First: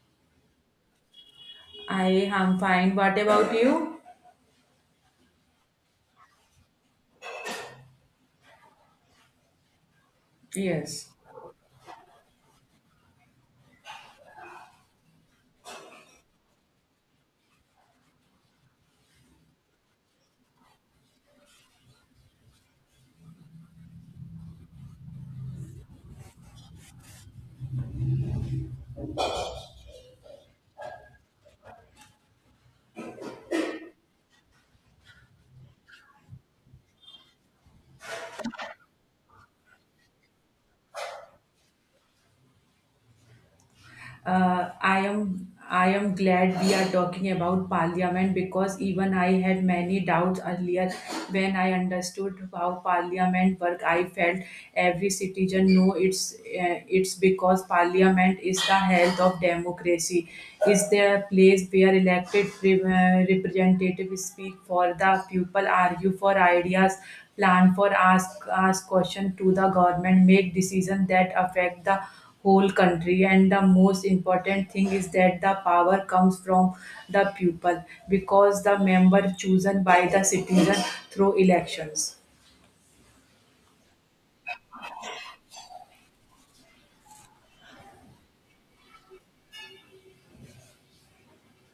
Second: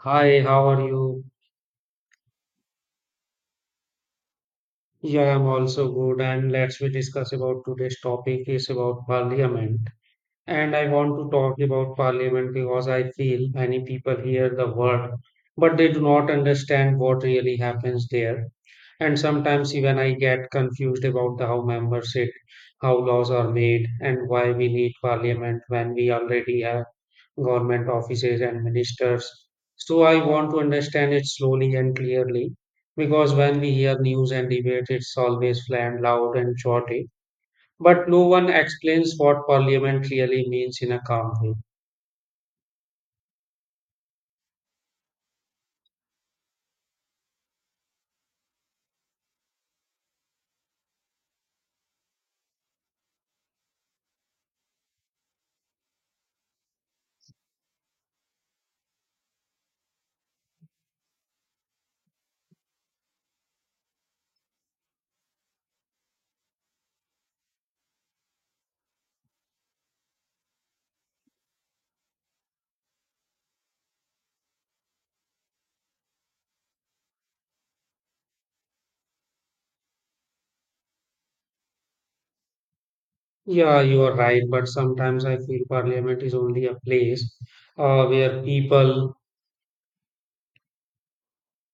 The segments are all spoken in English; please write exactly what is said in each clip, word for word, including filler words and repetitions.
Hi, how are you? I am fine. What about you? Yeah, I'm also good. And let's we discuss about today's topic is about parliament. And I Yes. want to talk about parliament because I feel many people hear the word, but they do not understand what really happens there. And sometimes even I get confused about the how members sit, how laws are made, and why we need parliament when we already have government offices and ministers. So I want to understand it slowly and clearly because when we hear news and debate, it's always flat, loud, and shorty. But no one explains what parliament really means in a calm way. uh, I am I am glad we are talking about parliament because even I had many doubts earlier. When I understood how parliament work, I felt every citizen know it's uh, it's because parliament is the health of democracy. Is there a place where elected pre- uh, representatives speak for the people, argue for ideas, plan for, ask ask question to the government, make decisions that affect the whole country. And the most important thing is that the power comes from the people because the member chosen by the citizen through elections. Yeah, you are right, but sometimes I feel parliament is only a place uh, where people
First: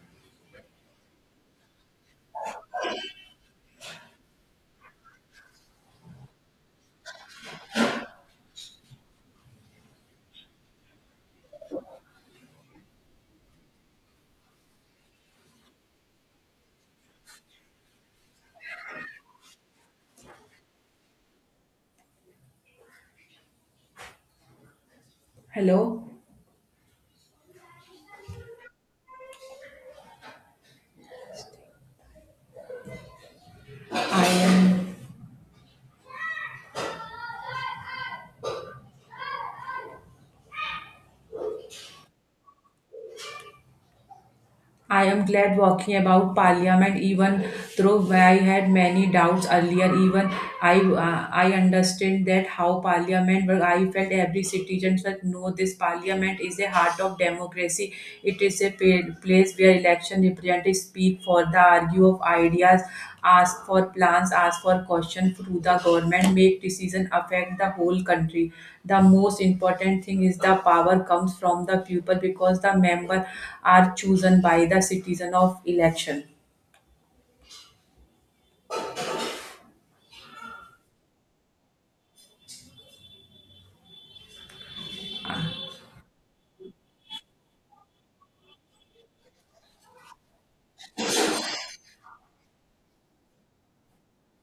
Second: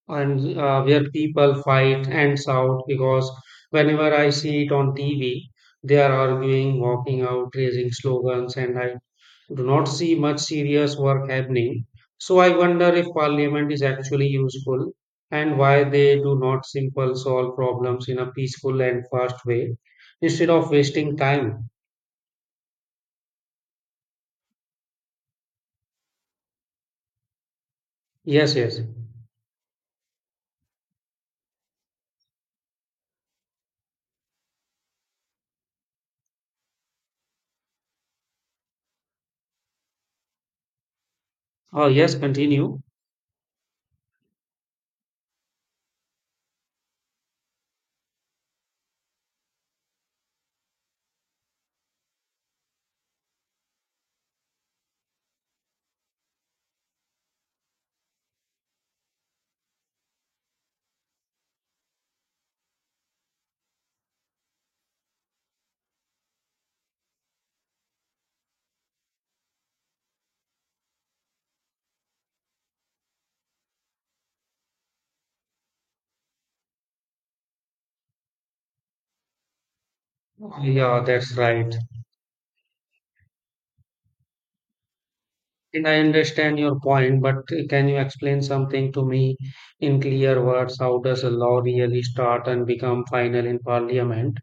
and uh, where people fight and shout because whenever I see it on T V, they are arguing, walking out, raising slogans, and I do not see much serious work happening. So I wonder if parliament is actually useful and why they do not simple solve problems in a peaceful and fast way instead of wasting time. Hello. Yes, yes. i am Oh, yes, continue. I am glad walking about Parliament, even though I had many doubts earlier. Even I, uh, I understand that how Parliament. Work. I felt every citizen should know this Parliament is a heart of democracy. It is a pa- place where election representatives speak for the argue of ideas, ask for plans, ask for questions through the government, make decisions affect the whole country. The most important thing is the power comes from the people because the member are chosen by the citizen of election. Yeah, that's right. And I understand your point, but can you explain something to me in clear words? How does a law really start and become final in parliament?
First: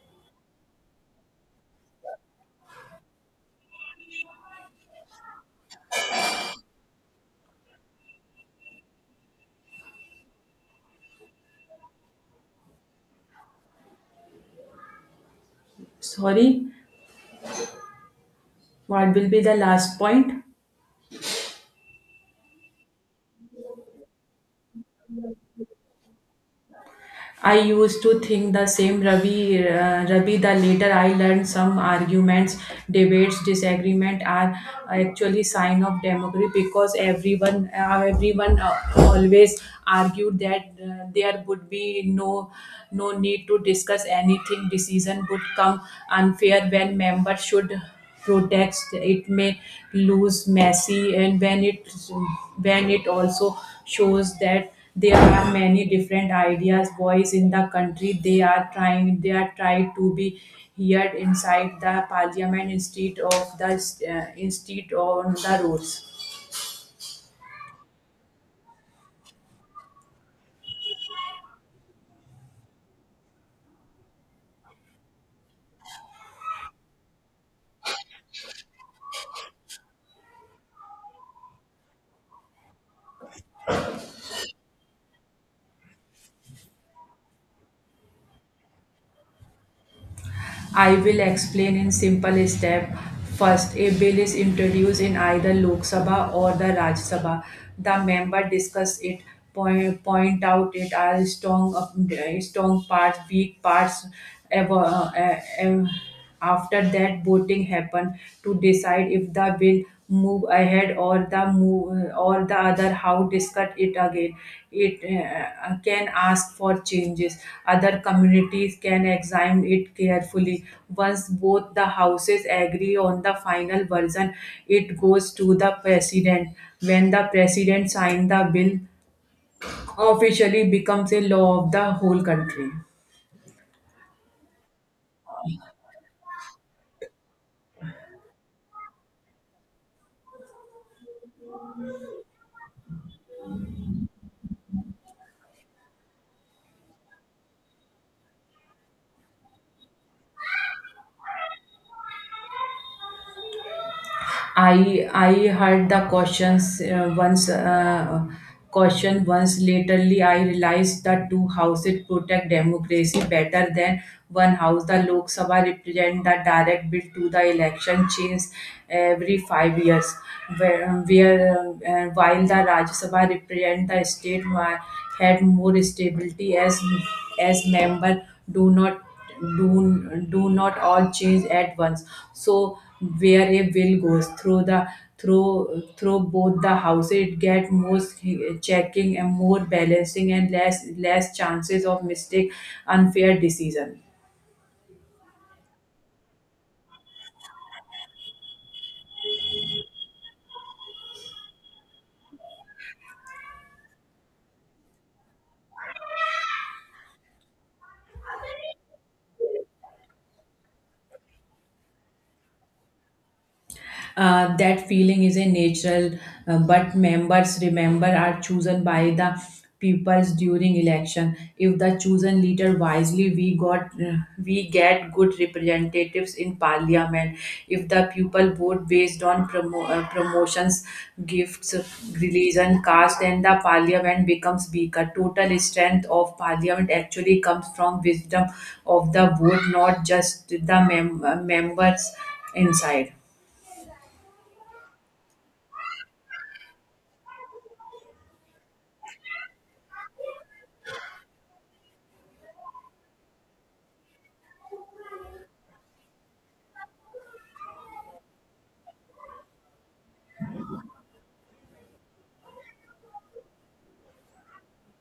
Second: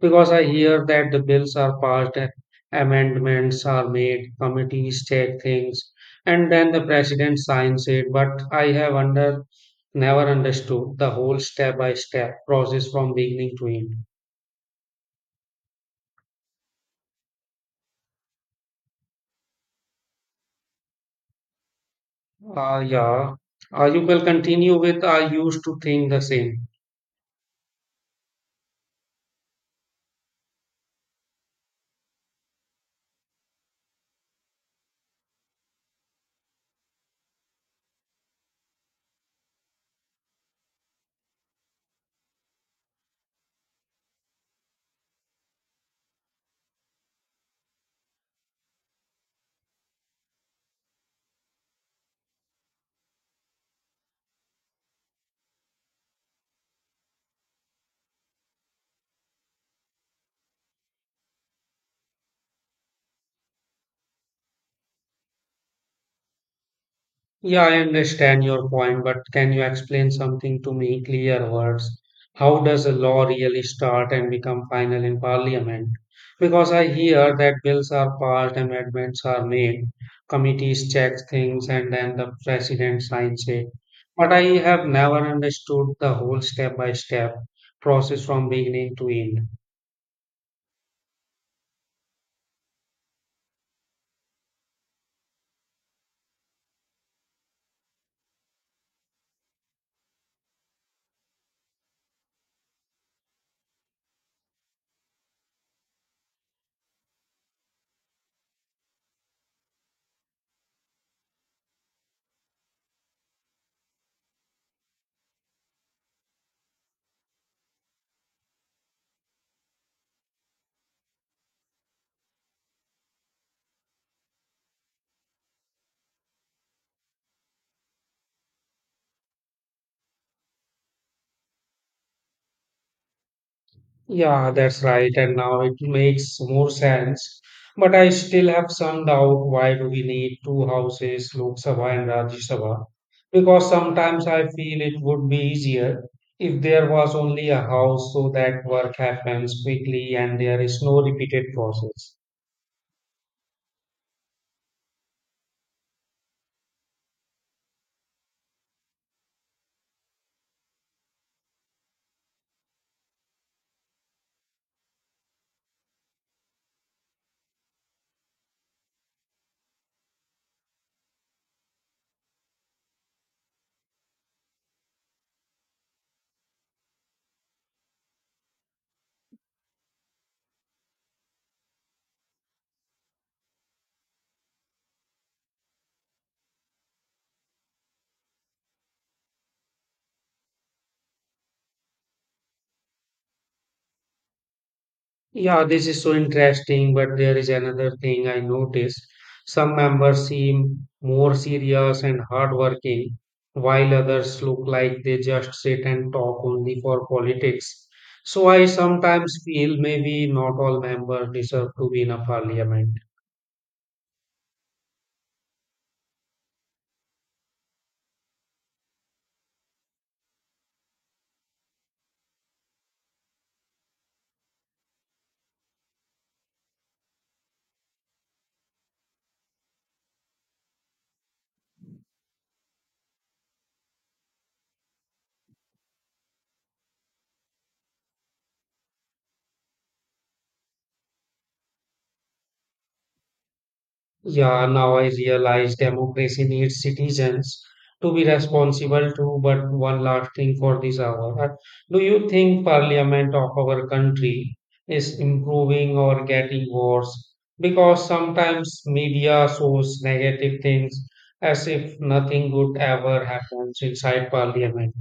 Because I hear that the bills are passed, and amendments are made, committees take things, and then the president signs it. But I have under never understood the whole step by step process from beginning to end. Sorry, what will be the last point? Uh, yeah, uh, you will continue with I used to think the same. I used to think the same Ravi, uh, Ravi. The later I learned some arguments, debates, disagreement are actually sign of democracy because everyone, uh, everyone uh, always argued that uh, there would be no, no need to discuss anything. Decision would come unfair when members should protest it may lose messy, and when it when it also shows that there are many different ideas boys in the country, they are trying they are tried to be heard inside the parliament, instead of the uh, instead on the roads. Yeah, I understand your point, but can you explain something to me in clear words? How does a law really start and become final in parliament? Because I hear that bills are passed, amendments are made, committees check things, and then the president signs it. But I have never understood the whole step by step process from beginning to end. I will explain in simple step. First, a bill is introduced in either Lok Sabha or the Rajya Sabha. The member discuss it, point, point out it are strong, uh, strong parts, weak parts, ever, uh, uh, after that, voting happened to decide if the bill move ahead or the move or the other how discuss it again it uh, can ask for changes other communities can examine it carefully once both the houses agree on the final version it goes to the president when the president signs the bill officially becomes a law of the whole country Yeah, that's right. And now it makes more sense. But I still have some doubt why do we need two houses, Lok Sabha and Rajya Sabha? Because sometimes I feel it would be easier if there was only a house so that work happens quickly and there is no repeated process. I I heard the questions uh, once uh, question once laterly I realized that two houses protect democracy better than one house. The Lok Sabha represent the direct bill to the election change every five years, where, where uh, while the Rajya Sabha represent the state wa- had more stability as as member do not do do not all change at once. So where a will goes through the through through both the houses, it get more checking and more balancing and less less chances of mistake unfair decision. Yeah, this is so interesting, but there is another thing I noticed. Some members seem more serious and hardworking, while others look like they just sit and talk only for politics. So I sometimes feel maybe not all members deserve to be in a parliament. Uh, that feeling is a natural, uh, but members remember are chosen by the peoples during election. If the chosen leader wisely, we got uh, we get good representatives in parliament. If the people vote based on promo, uh, promotions, gifts, religion, caste, then the parliament becomes weaker. Total strength of parliament actually comes from wisdom of the vote, not just the mem- uh, members inside. Yeah, now I realize democracy needs citizens to be responsible too. But one last thing for this hour. Uh, Do you think parliament of our country is improving or getting worse? Because sometimes media shows negative things as if nothing good ever happens inside parliament.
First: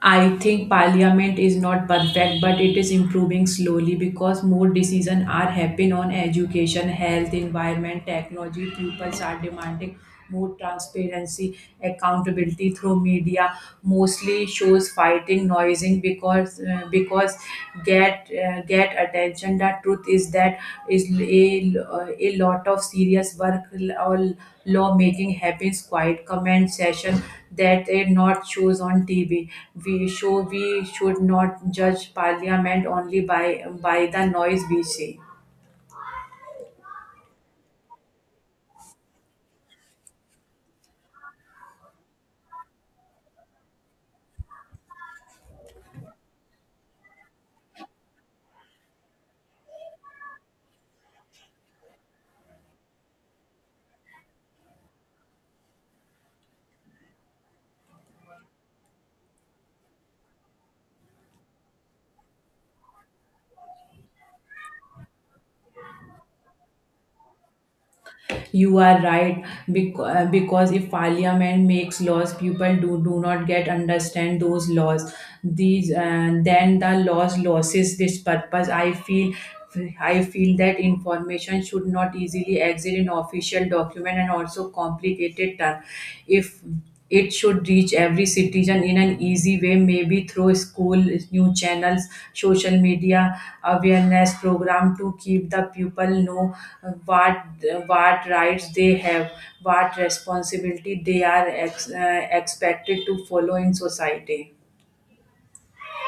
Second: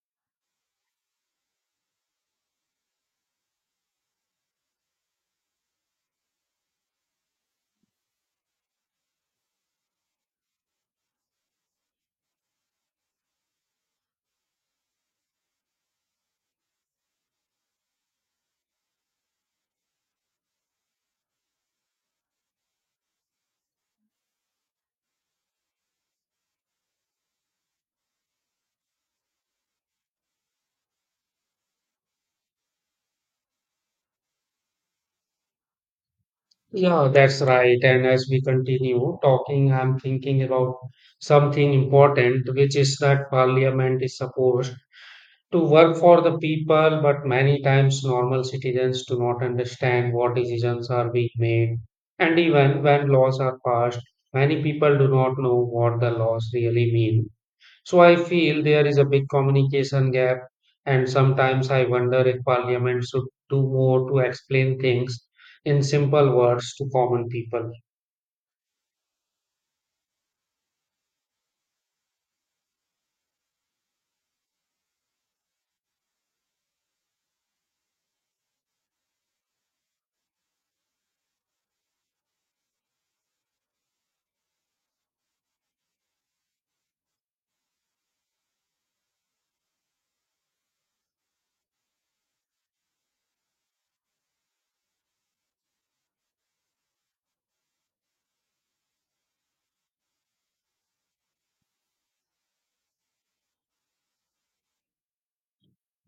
I think parliament is not perfect, but it is improving slowly because more decisions are happening on education, health, environment, technology. Pupils are demanding more transparency, accountability through media. Mostly shows fighting noising because uh, because get uh, get attention. The truth is that is a, a lot of serious work or law making happens quiet comment session that they not shows on tv. We show we should not judge parliament only by by the noise we see. Yeah, that's right. And as we continue talking, I'm thinking about something important, which is that parliament is supposed to work for the people, but many times normal citizens do not understand what decisions are being made. And even when laws are passed, many people do not know what the laws really mean. So I feel there is a big communication gap, and sometimes I wonder if parliament should do more to explain things in simple words to common people. You are right, bec- uh, because if Parliament makes laws, people do, do not get understand those laws. These uh, Then the laws losses this purpose. I feel. I feel that information should not easily exit in official document and also complicated term. If it should reach every citizen in an easy way, maybe through school, new channels, social media awareness program to keep the people know uh, what what rights they have, what responsibility they are ex, uh, expected to follow in society.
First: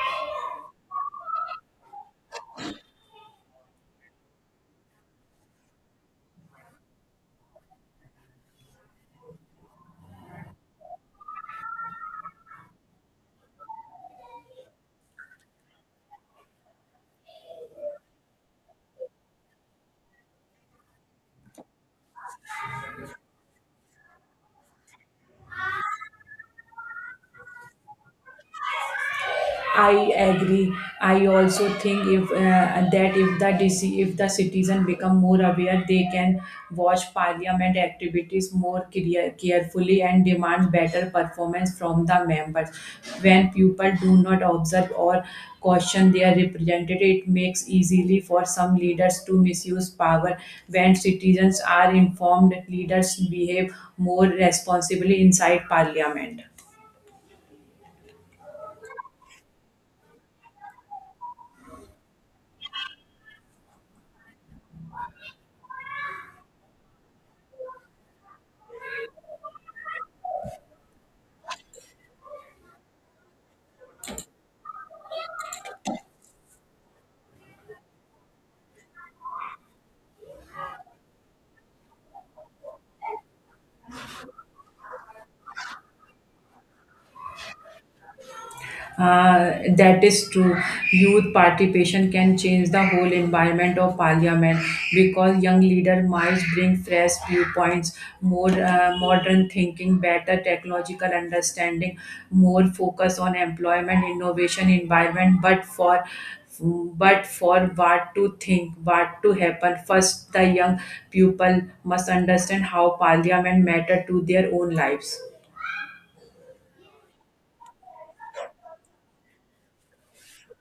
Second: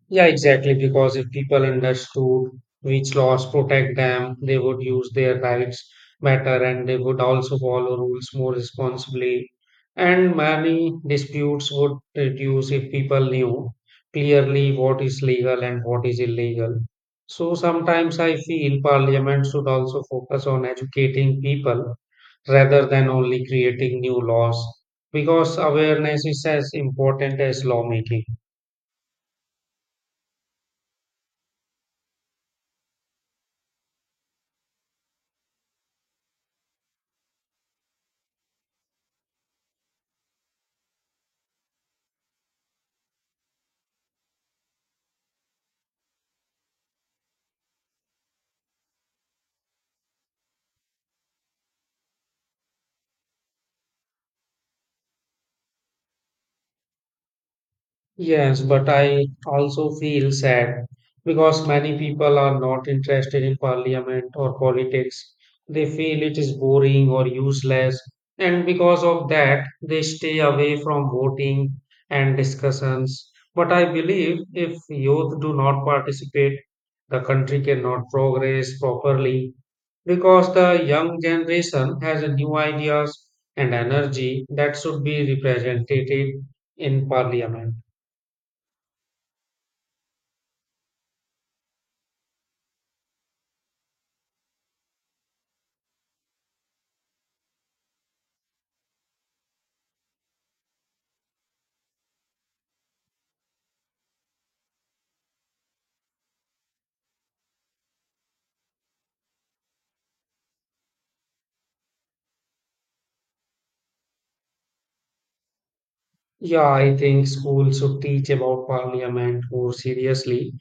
Yeah, exactly. Because if people understood which laws protect them, they would use their rights better and they would also follow rules more responsibly. And many disputes would reduce if people knew clearly what is legal and what is illegal. So sometimes I feel parliament should also focus on educating people rather than only creating new laws because awareness is as important as lawmaking. I agree. I also think if uh, that if the D C, if the citizen become more aware, they can watch parliament activities more care- carefully and demand better performance from the members. When people do not observe or caution their representative, it makes easily for some leaders to misuse power. When citizens are informed, leaders behave more responsibly inside parliament. Yes, but I also feel sad because many people are not interested in parliament or politics. They feel it is boring or useless, and because of that, they stay away from voting and discussions. But I believe if youth do not participate, the country cannot progress properly because the young generation has a new ideas and energy that should be represented in parliament. Uh, that is true. Youth participation can change the whole environment of parliament because young leader might bring fresh viewpoints, more uh, modern thinking, better technological understanding, more focus on employment, innovation, environment. But for but for what to think, what to happen, first the young people must understand how parliament matter to their own lives. Yeah, I think schools should teach about parliament more seriously,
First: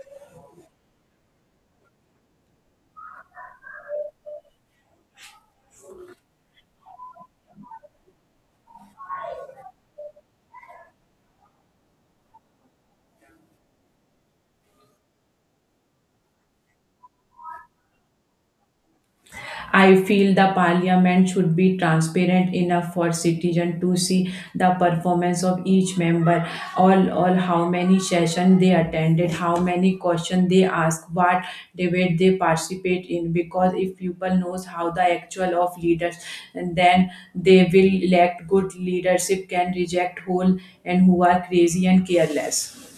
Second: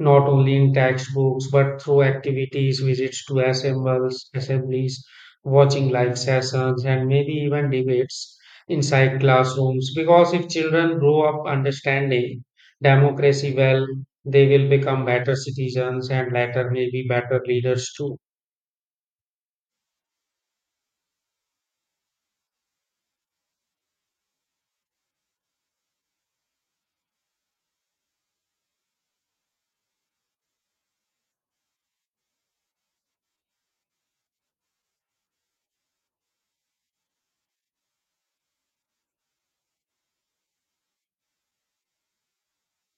not only in textbooks but through activities, visits to assembles, assemblies, watching live sessions, and maybe even debates inside classrooms. Because if children grow up understanding democracy well, they will become better citizens and later maybe better leaders too. I feel the parliament should be transparent enough for citizens to see the performance of each member, all, all how many sessions they attended, how many questions they ask, what debate they participate in. Because if people knows how the actual of leaders, and then they will elect good leadership can reject whole and who are crazy and careless.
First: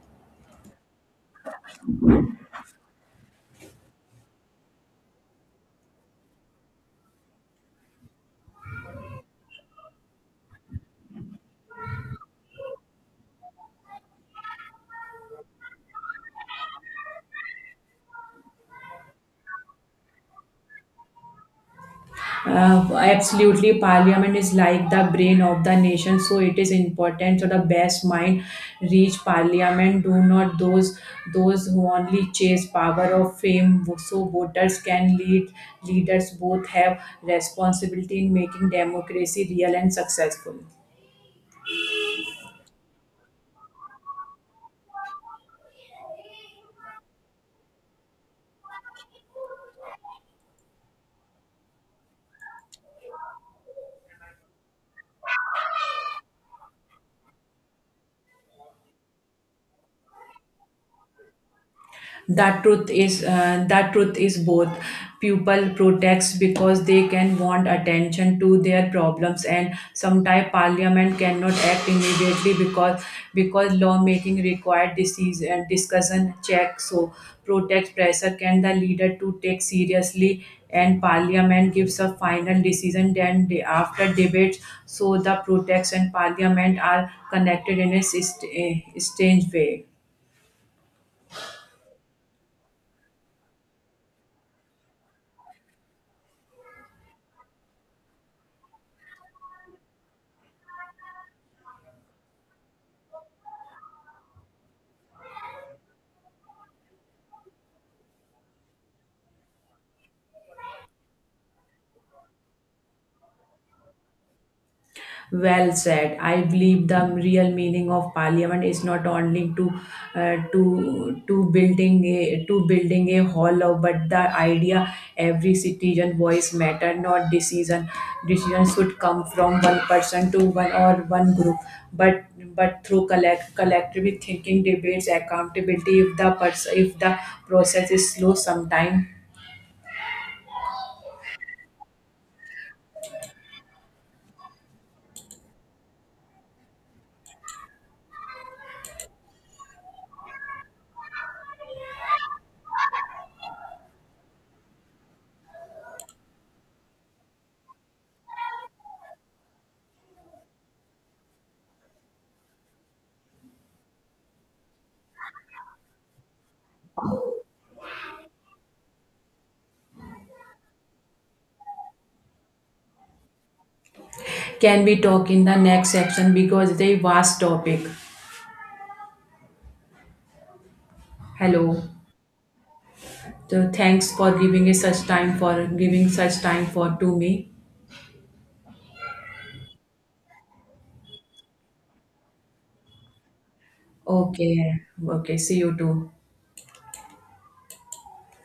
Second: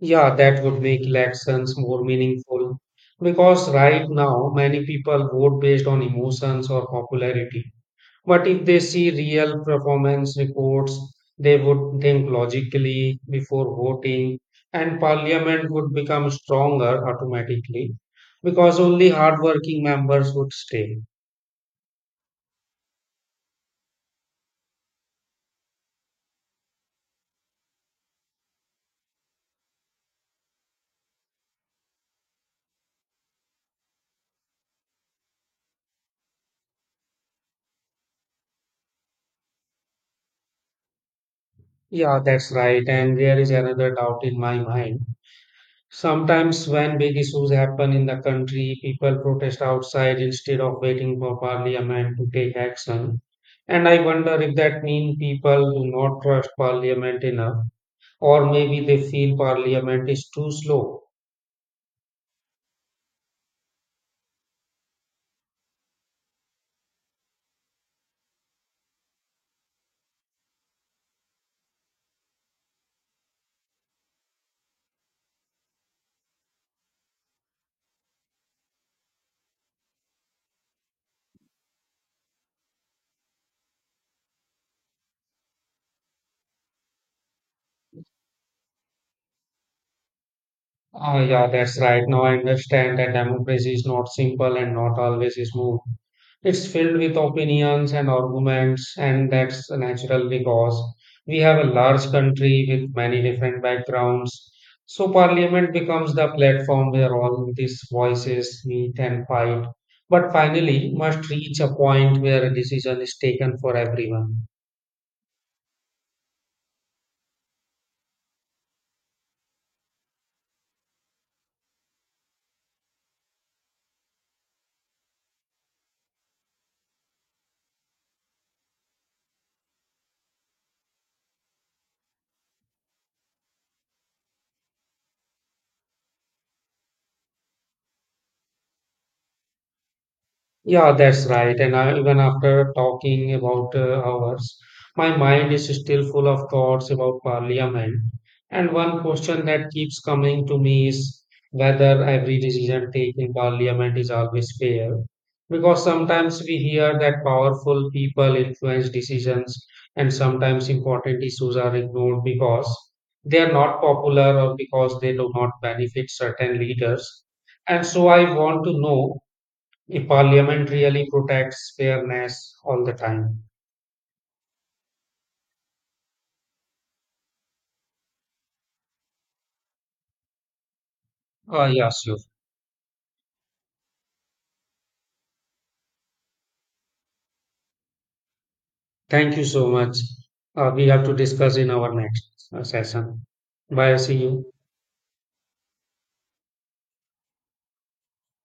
Yeah, that would make elections more meaningful because right now many people vote based on emotions or popularity. But if they see real performance reports, they would think logically before voting, and parliament would become stronger automatically because only hardworking members would stay. Uh, absolutely, Parliament is like the brain of the nation, so it is important. So the best mind reach Parliament. Do not those those who only chase power or fame. So voters can lead. Leaders both have responsibility in making democracy real and successful. Yeah, that's right. And there is another doubt in my mind. Sometimes, when big issues happen in the country, people protest outside instead of waiting for parliament to take action. And I wonder if that means people do not trust parliament enough, or maybe they feel parliament is too slow. that truth is uh, that truth is both. People protest because they can want attention to their problems, and sometimes parliament cannot act immediately because because lawmaking required disease and discussion check. So protest pressure can the leader to take seriously, and parliament gives a final decision then day after debates. So the protest and parliament are connected in a syst- a strange way. Ah, yeah, that's right. Now I understand that democracy is not simple and not always smooth. It's filled with opinions and arguments, and that's natural because we have a large country with many different backgrounds. So, parliament becomes the platform where all these voices meet and fight, but finally must reach a point where a decision is taken for everyone. Well said. I believe the real meaning of parliament is not only to uh, to to building a to building a hall, of- but the idea every citizen voice matter, not decision. Decision should come from one person to one or one group, but but through collect collectively thinking, debates, accountability. If the pers- if the process is slow, sometime. Yeah, that's right. And I, even after talking about uh, hours, my mind is still full of thoughts about parliament. And one question that keeps coming to me is whether every decision taken in parliament is always fair. Because sometimes we hear that powerful people influence decisions, and sometimes important issues are ignored because they are not popular or because they do not benefit certain leaders. And so I want to know. A parliament really protects fairness all the time. Can we talk in the next section because it's a vast topic? Uh, Hello. Yeah, sure. So thanks for giving us such time, for giving such time for to me. Thank you so much. Uh, we have to discuss in our next uh, session. Bye. See you. Okay, okay. See you too.